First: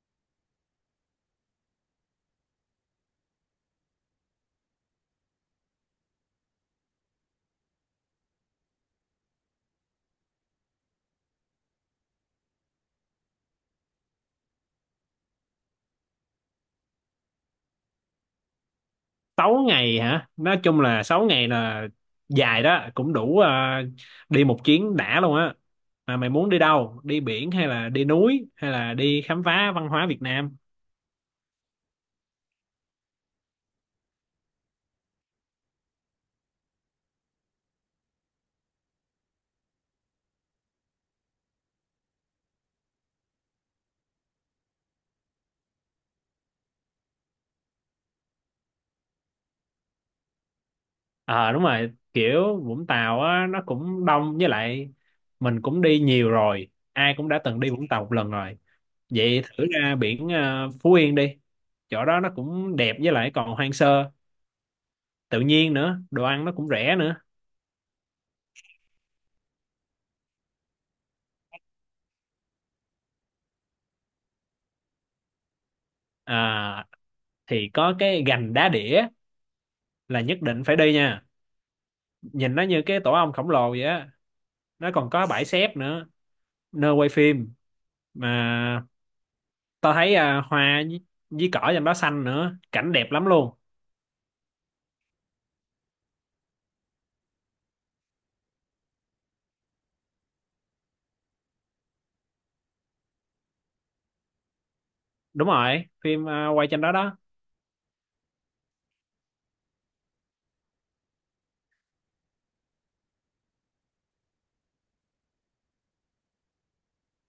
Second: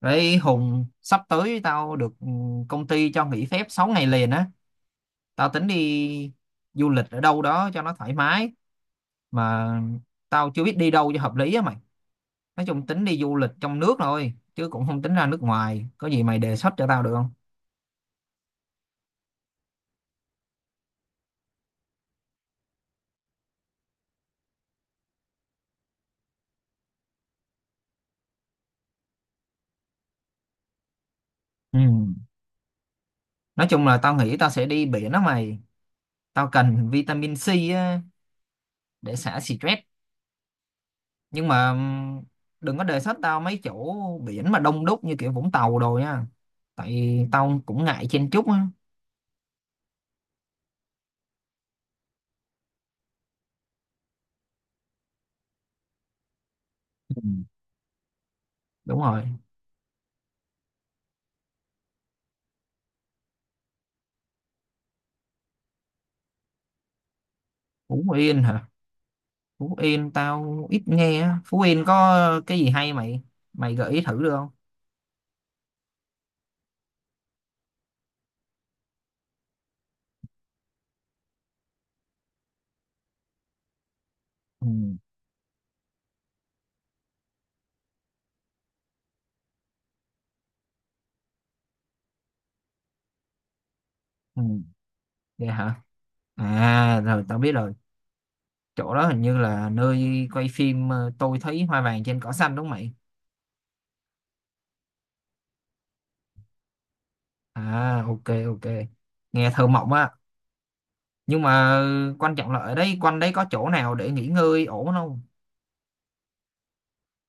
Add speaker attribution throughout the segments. Speaker 1: Đấy Hùng, sắp tới tao được công ty cho nghỉ phép 6 ngày liền á. Tao tính đi du lịch ở đâu đó cho nó thoải mái mà tao chưa biết đi đâu cho hợp lý á mày. Nói chung tính đi du lịch trong nước thôi chứ cũng không tính ra nước ngoài. Có gì mày đề xuất cho tao được không?
Speaker 2: Sáu ngày hả? Nói chung là 6 ngày là dài đó, cũng đủ đi một chuyến đã luôn á. Mà mày muốn đi đâu? Đi biển hay là đi núi hay là đi khám phá văn hóa Việt Nam?
Speaker 1: Ừ. Nói chung là tao nghĩ tao sẽ đi biển đó mày. Tao cần vitamin C á, để xả stress. Nhưng mà đừng có đề xuất tao mấy chỗ biển mà đông đúc như kiểu Vũng Tàu đồ nha. Tại tao cũng ngại chen chúc á.
Speaker 2: Ờ đúng rồi, kiểu Vũng Tàu á nó cũng đông với lại mình cũng đi nhiều rồi, ai cũng đã từng đi Vũng Tàu một lần rồi.
Speaker 1: Đúng rồi.
Speaker 2: Vậy thử ra biển Phú Yên đi. Chỗ đó nó cũng đẹp với lại còn hoang sơ, tự nhiên nữa, đồ ăn nó cũng rẻ nữa.
Speaker 1: Phú Yên hả? Phú Yên tao ít nghe á. Phú Yên có cái gì hay mày mày gợi ý thử được không?
Speaker 2: À, thì có cái gành đá đĩa là nhất định phải đi nha. Nhìn nó như cái tổ ong khổng lồ vậy á.
Speaker 1: Ừ,
Speaker 2: Nó còn có bãi xép nữa, nơi quay phim mà tao thấy hoa với cỏ trên đó xanh nữa, cảnh đẹp lắm luôn.
Speaker 1: ừ. Vậy hả? À, rồi tao biết rồi, chỗ đó hình như là nơi quay phim Tôi Thấy Hoa Vàng Trên Cỏ Xanh đúng không mày?
Speaker 2: Đúng rồi, phim quay trên đó đó.
Speaker 1: À, ok, ok, nghe thơ mộng á. Nhưng mà quan trọng là ở đây quanh đấy có chỗ nào để nghỉ ngơi ổn không?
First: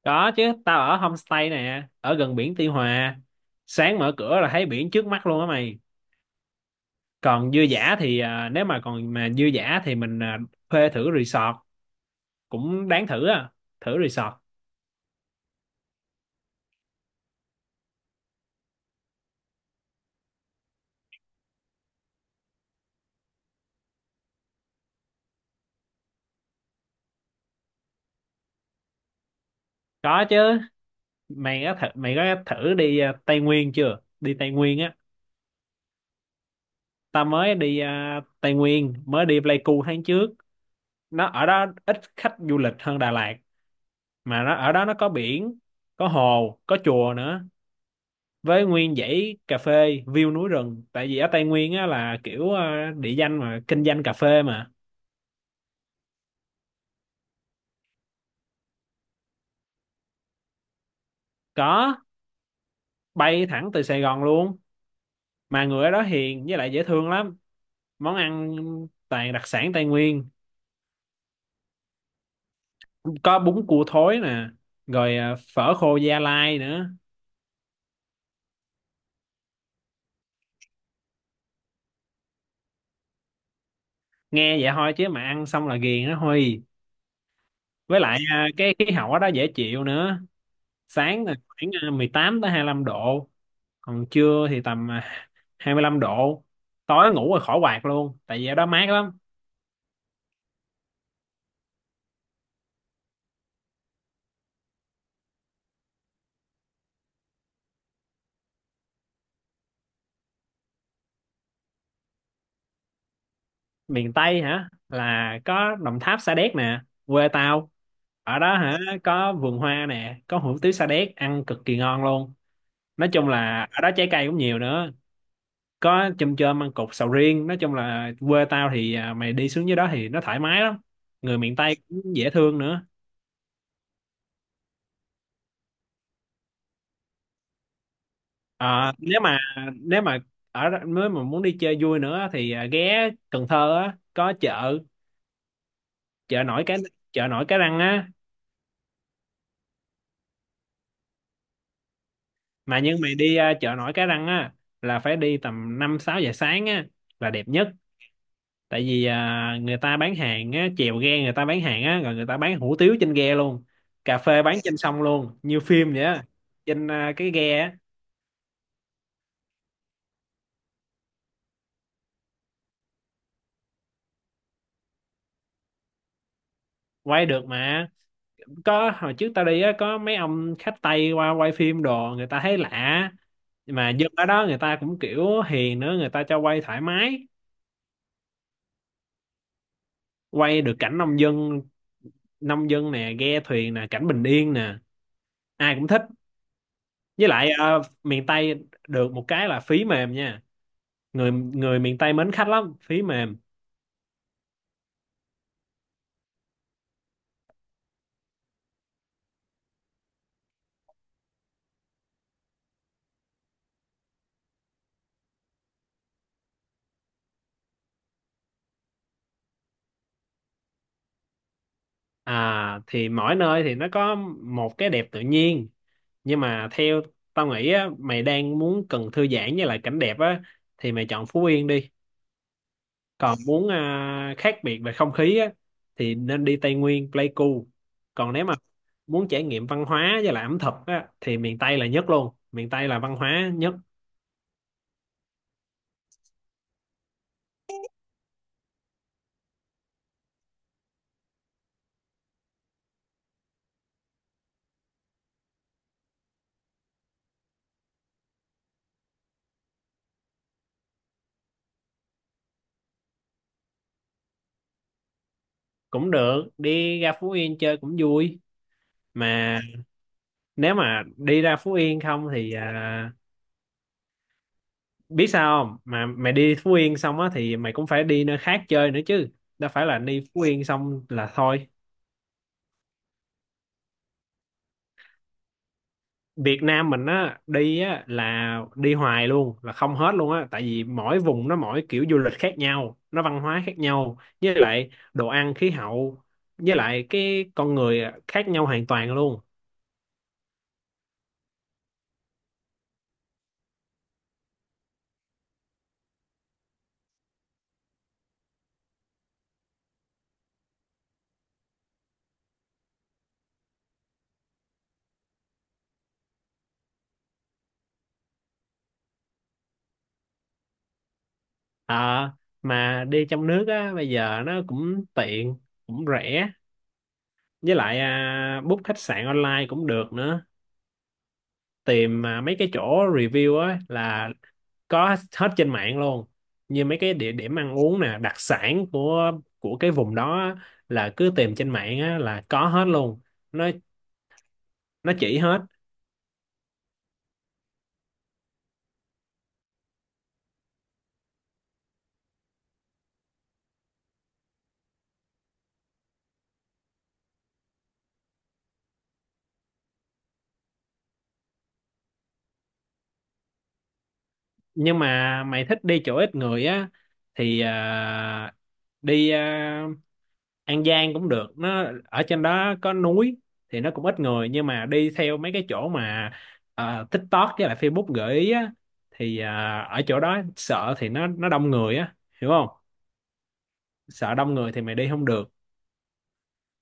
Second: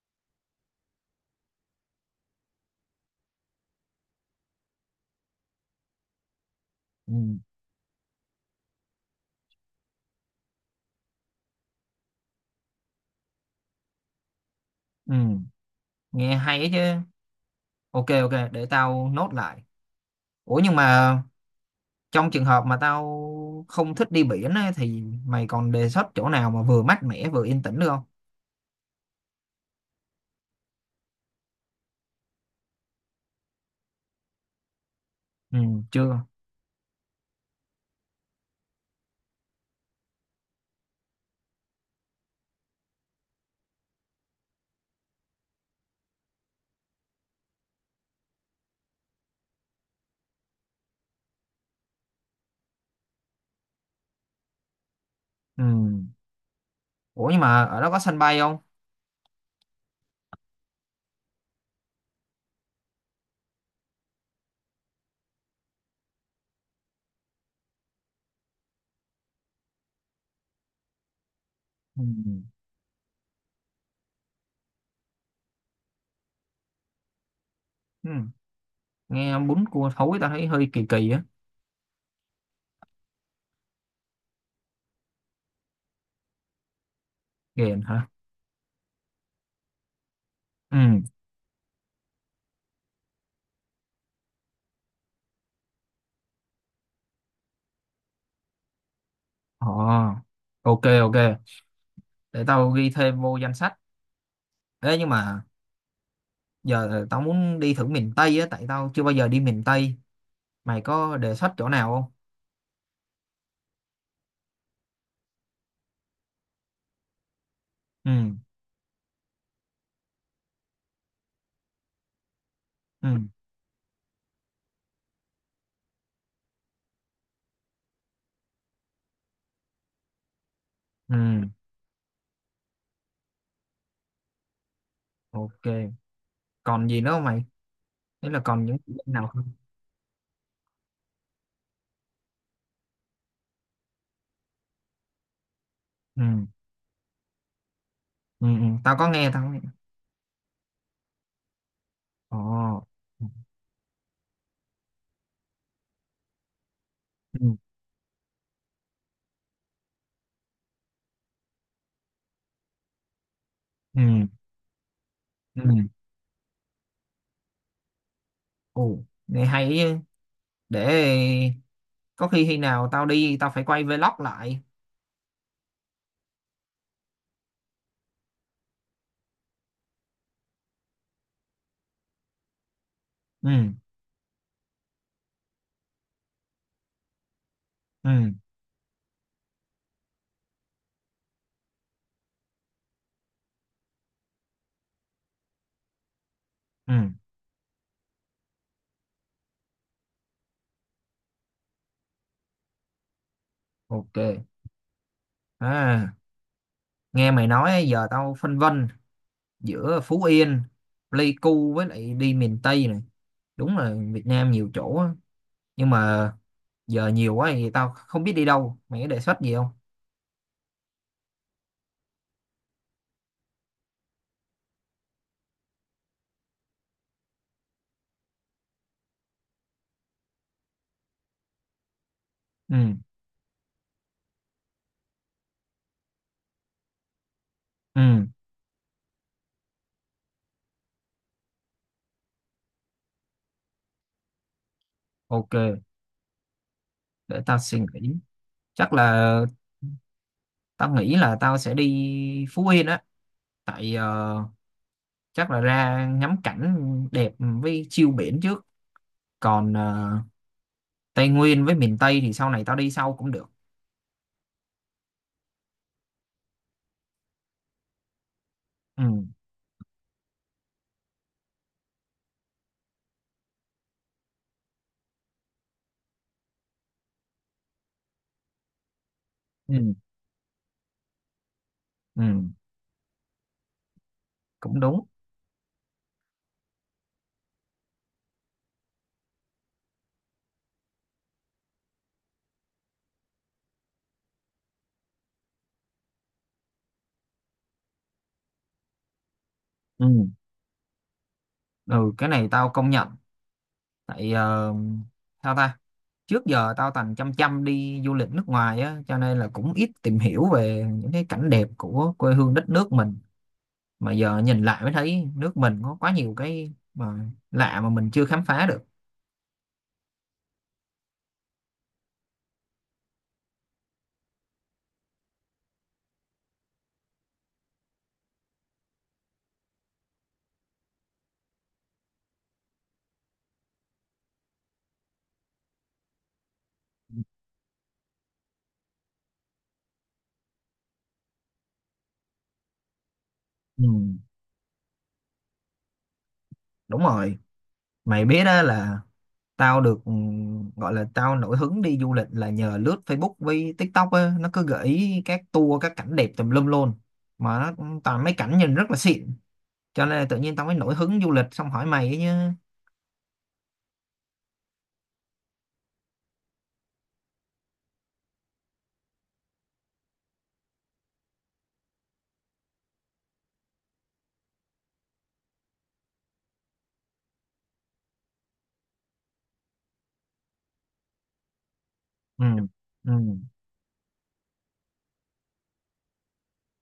Speaker 2: Có chứ, tao ở homestay nè, ở gần biển Tuy Hòa. Sáng mở cửa là thấy biển trước mắt luôn á mày.
Speaker 1: Ừ,
Speaker 2: Còn dư dả thì nếu mà còn mà dư dả thì mình thuê thử resort cũng đáng thử thử resort.
Speaker 1: ừ. Nghe hay ấy chứ. Ok, ok, để tao nốt lại. Ủa nhưng mà trong trường hợp mà tao không thích đi biển á, thì mày còn đề xuất chỗ nào mà vừa mát mẻ vừa yên tĩnh được không?
Speaker 2: Có chứ, mày có thử đi Tây Nguyên chưa, đi Tây Nguyên á.
Speaker 1: Ừ, chưa.
Speaker 2: Ta mới đi Tây Nguyên, mới đi Pleiku tháng trước. Nó ở đó ít khách du lịch hơn Đà Lạt, mà nó ở đó nó có biển, có hồ, có chùa nữa, với nguyên dãy cà phê view núi rừng. Tại vì ở Tây Nguyên á là kiểu địa danh mà kinh doanh cà phê mà.
Speaker 1: Ừ. Ủa nhưng mà ở đó có sân bay không?
Speaker 2: Có. Bay thẳng từ Sài Gòn luôn. Mà người ở đó hiền với lại dễ thương lắm, món ăn toàn đặc sản Tây Nguyên,
Speaker 1: Ừ.
Speaker 2: có bún cua thối nè, rồi phở khô Gia Lai nữa.
Speaker 1: Ừ. Nghe bún cua thối tao thấy hơi kỳ kỳ á.
Speaker 2: Nghe vậy thôi chứ mà ăn xong là ghiền đó thôi.
Speaker 1: Ghiền
Speaker 2: Với
Speaker 1: hả?
Speaker 2: lại cái khí hậu ở đó dễ chịu nữa.
Speaker 1: Ừ.
Speaker 2: Sáng là khoảng 18 tới 25 độ, còn trưa thì tầm 25 độ. Tối ngủ rồi khỏi quạt luôn tại vì ở đó mát lắm.
Speaker 1: Ồ. Ok, ok. Để tao ghi thêm vô danh sách. Ê nhưng mà giờ tao muốn đi thử miền Tây á, tại tao chưa bao giờ đi miền Tây. Mày có đề xuất chỗ nào không?
Speaker 2: Miền Tây hả? Là có Đồng Tháp, Sa Đéc nè, quê tao.
Speaker 1: Ừ.
Speaker 2: Ở đó hả, có vườn hoa nè, có hủ tiếu Sa Đéc ăn cực kỳ ngon luôn. Nói
Speaker 1: Ừ.
Speaker 2: chung là ở đó trái cây cũng nhiều nữa, có chôm chôm, ăn cục sầu riêng. Nói chung là quê tao thì mày đi xuống dưới đó thì nó thoải mái lắm.
Speaker 1: Ừ.
Speaker 2: Người miền Tây cũng dễ thương nữa.
Speaker 1: Ok. Còn gì nữa không mày? Thế là còn những chỗ
Speaker 2: À,
Speaker 1: nào không?
Speaker 2: nếu mà nếu mà muốn đi chơi vui nữa thì ghé Cần Thơ á, có chợ
Speaker 1: Ừ.
Speaker 2: chợ nổi cái chợ nổi Cái Răng á.
Speaker 1: Ừ, ừ. Tao có nghe, tao có nghe.
Speaker 2: mà
Speaker 1: Ồ.
Speaker 2: nhưng mày đi chợ nổi Cái Răng á là phải đi tầm 5-6 giờ sáng á là đẹp
Speaker 1: Ừ,
Speaker 2: nhất. Tại vì người ta bán hàng á, chèo ghe người ta bán hàng á, rồi người ta bán hủ tiếu trên ghe luôn,
Speaker 1: ừ,
Speaker 2: cà phê bán trên sông luôn như
Speaker 1: ừ.
Speaker 2: phim vậy á, trên cái ghe á.
Speaker 1: Ồ. Nghe hay ý. Để có khi khi nào tao đi tao phải quay vlog lại.
Speaker 2: Quay được mà. Có hồi trước tao đi á, có mấy ông khách Tây qua quay phim đồ, người ta thấy lạ.
Speaker 1: Ừ,
Speaker 2: Mà dân ở đó người ta cũng kiểu hiền nữa, người ta cho quay thoải mái.
Speaker 1: ừ,
Speaker 2: Quay được cảnh nông dân, nông dân nè, ghe thuyền nè, cảnh bình yên nè, ai cũng thích.
Speaker 1: ừ.
Speaker 2: Với lại miền Tây được một cái là phí mềm nha, người người miền Tây mến khách lắm, phí mềm.
Speaker 1: Ok. À, nghe mày nói á, giờ tao phân vân giữa Phú Yên, Pleiku với lại đi miền Tây này. Đúng là Việt Nam nhiều chỗ á. Nhưng mà giờ nhiều quá thì tao không biết đi đâu, mày có đề xuất gì không?
Speaker 2: À thì mỗi nơi thì nó có một cái đẹp tự nhiên. Nhưng mà theo tao nghĩ á, mày đang muốn cần thư giãn với lại cảnh đẹp á thì mày chọn Phú Yên đi.
Speaker 1: Ừ,
Speaker 2: Còn muốn khác biệt về không khí á thì nên đi Tây Nguyên, Pleiku.
Speaker 1: ừ.
Speaker 2: Còn nếu mà muốn trải nghiệm văn hóa với lại ẩm thực á thì miền Tây là nhất luôn, miền Tây là văn hóa nhất.
Speaker 1: Ok, để tao suy nghĩ. Chắc là tao nghĩ là tao sẽ đi Phú Yên á. Tại chắc là ra ngắm cảnh đẹp với chiêu biển trước. Còn Tây Nguyên với miền Tây thì sau này tao đi sau cũng được.
Speaker 2: Cũng được, đi ra Phú Yên chơi cũng vui.
Speaker 1: Ừ,
Speaker 2: Mà nếu mà đi ra Phú Yên không thì biết sao không, mà mày đi Phú Yên xong á thì mày cũng phải đi nơi khác chơi nữa chứ, đâu
Speaker 1: ừ,
Speaker 2: phải là đi Phú Yên xong là thôi.
Speaker 1: ừ, cũng đúng.
Speaker 2: Việt Nam mình á đi á là đi hoài luôn, là không hết luôn á, tại vì mỗi vùng nó mỗi kiểu du lịch khác nhau, nó văn hóa khác nhau, với lại đồ ăn, khí hậu, với lại cái con người khác nhau hoàn toàn luôn.
Speaker 1: Ừ, ừ, cái này tao công nhận. Tại sao ta, trước giờ tao toàn chăm chăm đi du lịch nước ngoài á cho nên là cũng ít tìm hiểu về những cái cảnh đẹp của quê hương đất nước mình. Mà giờ nhìn lại mới thấy nước mình có quá nhiều cái mà lạ mà mình chưa khám phá được.
Speaker 2: À, mà đi trong nước á bây giờ nó cũng tiện, cũng rẻ, với lại book khách sạn online cũng được nữa, tìm mấy cái chỗ review á là có hết trên mạng luôn. Như mấy cái
Speaker 1: Ừ.
Speaker 2: địa điểm ăn uống nè, đặc sản của cái vùng đó á, là cứ tìm trên mạng á là có hết luôn. nó
Speaker 1: Ừ,
Speaker 2: nó chỉ hết.
Speaker 1: đúng rồi. Mày biết đó là tao được gọi là tao nổi hứng đi du lịch là nhờ lướt Facebook với TikTok á, nó cứ gợi ý các tour các cảnh đẹp tùm lum luôn. Mà nó cũng toàn mấy cảnh nhìn rất là xịn, cho nên là tự nhiên tao mới nổi hứng du lịch xong hỏi mày ấy nhá.
Speaker 2: Nhưng mà mày thích đi chỗ ít người á thì đi An Giang cũng được, nó ở trên đó có núi thì nó cũng ít người. Nhưng mà đi theo mấy cái chỗ mà TikTok với lại Facebook gợi ý á, thì ở chỗ đó sợ thì nó đông người á,
Speaker 1: Ừ,
Speaker 2: hiểu không?
Speaker 1: ừ,
Speaker 2: Sợ đông người thì mày đi không được.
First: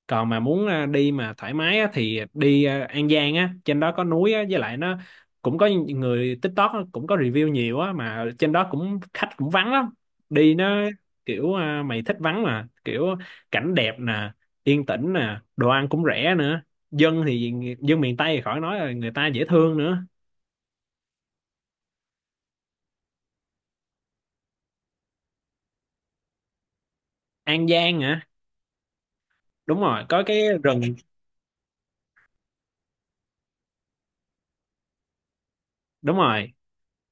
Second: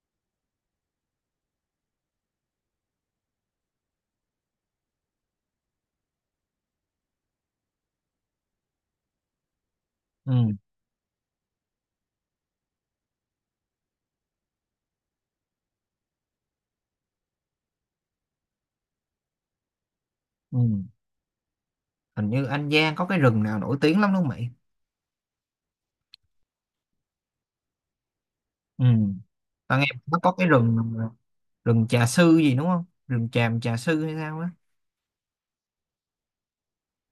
Speaker 2: Còn mà muốn đi mà thoải mái á, thì đi An Giang á, trên đó có núi á, với lại nó cũng có người TikTok á, cũng có review nhiều á mà trên đó cũng khách cũng vắng lắm.
Speaker 1: ừ,
Speaker 2: Đi nó kiểu mày thích vắng mà, kiểu cảnh đẹp nè, yên tĩnh nè, đồ ăn cũng rẻ nữa. dân thì dân miền Tây thì khỏi nói rồi, người ta dễ thương nữa.
Speaker 1: ừ. Hình như An Giang có cái rừng nào nổi tiếng lắm đúng không mày?
Speaker 2: An Giang hả?
Speaker 1: Ừ, tao
Speaker 2: Đúng
Speaker 1: nghe
Speaker 2: rồi,
Speaker 1: nó
Speaker 2: có
Speaker 1: có cái
Speaker 2: cái
Speaker 1: rừng
Speaker 2: rừng.
Speaker 1: rừng trà sư gì đúng không? Rừng tràm trà sư hay sao á.
Speaker 2: Đúng rồi,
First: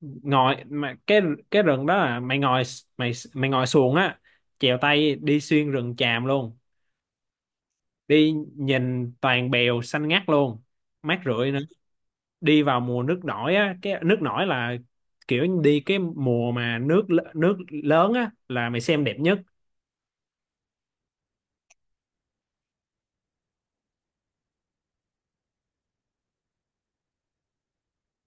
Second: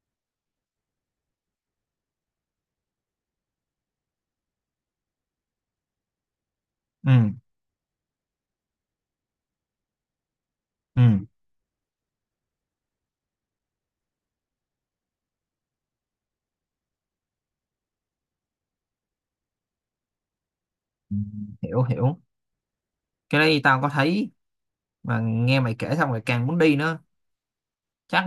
Speaker 2: ngồi mà cái rừng đó là mày ngồi xuồng á, chèo tay đi xuyên rừng tràm luôn.
Speaker 1: Ừ,
Speaker 2: Đi nhìn toàn bèo xanh ngắt luôn, mát
Speaker 1: ừ,
Speaker 2: rượi nữa. Đi vào mùa nước nổi á, cái nước nổi là kiểu đi cái mùa mà nước lớn á là mày xem đẹp nhất.
Speaker 1: ừ, hiểu hiểu. Cái đấy tao có thấy, mà nghe mày kể xong rồi càng muốn đi nữa. Chắc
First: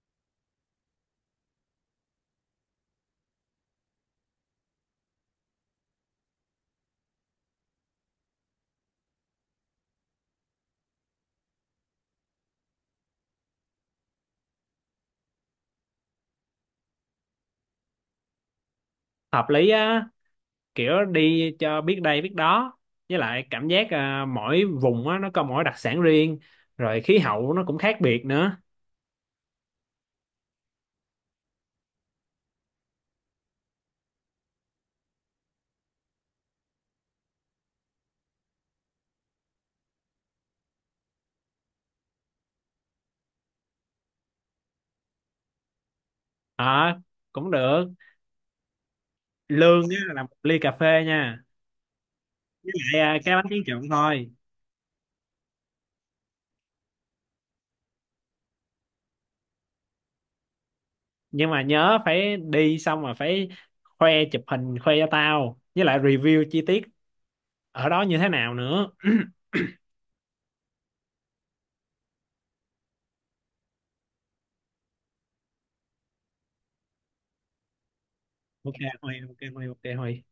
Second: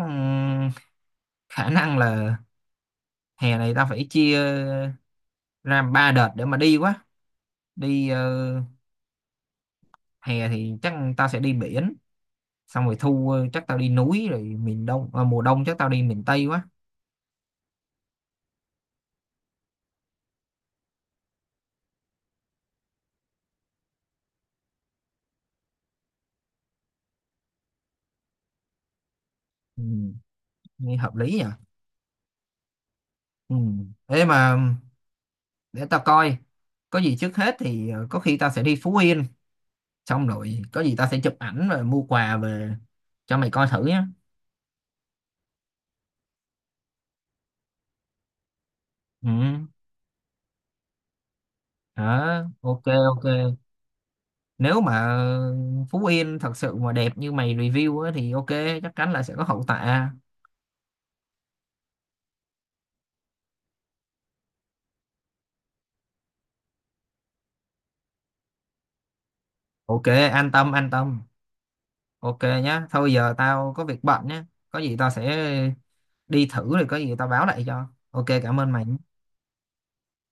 Speaker 1: khả năng là hè này tao phải chia ra 3 đợt để mà đi quá. Đi hè thì chắc tao sẽ đi biển, xong rồi thu chắc tao đi núi, rồi miền đông mùa đông chắc tao đi miền tây quá.
Speaker 2: Hợp lý á, kiểu đi cho biết đây biết đó. Với lại cảm giác mỗi vùng á nó có mỗi đặc sản riêng, rồi khí hậu nó cũng khác biệt nữa.
Speaker 1: Ừ, nghe hợp lý nhỉ. Ừ. Thế mà để tao coi, có gì trước hết thì có khi tao sẽ đi Phú Yên, xong rồi có gì tao sẽ chụp ảnh rồi mua quà về cho mày coi thử nhé.
Speaker 2: À, cũng được.
Speaker 1: Ừ.
Speaker 2: Lương á, là một ly cà phê nha,
Speaker 1: Đó,
Speaker 2: với
Speaker 1: ok.
Speaker 2: lại
Speaker 1: Ok,
Speaker 2: cái bánh tráng trộn thôi.
Speaker 1: nếu mà Phú Yên thật sự mà đẹp như mày review á, thì ok, chắc chắn là sẽ có hậu tạ.
Speaker 2: Nhưng mà nhớ phải đi xong rồi phải khoe, chụp hình khoe cho tao, với lại review chi tiết ở đó như thế nào nữa.
Speaker 1: Ok, an tâm, an tâm. Ok nhá, thôi giờ tao có việc bận nhá, có gì tao sẽ đi thử rồi có gì tao báo lại cho. Ok, cảm ơn
Speaker 2: Ok
Speaker 1: mày.
Speaker 2: Huy, ok Huy, ok Huy.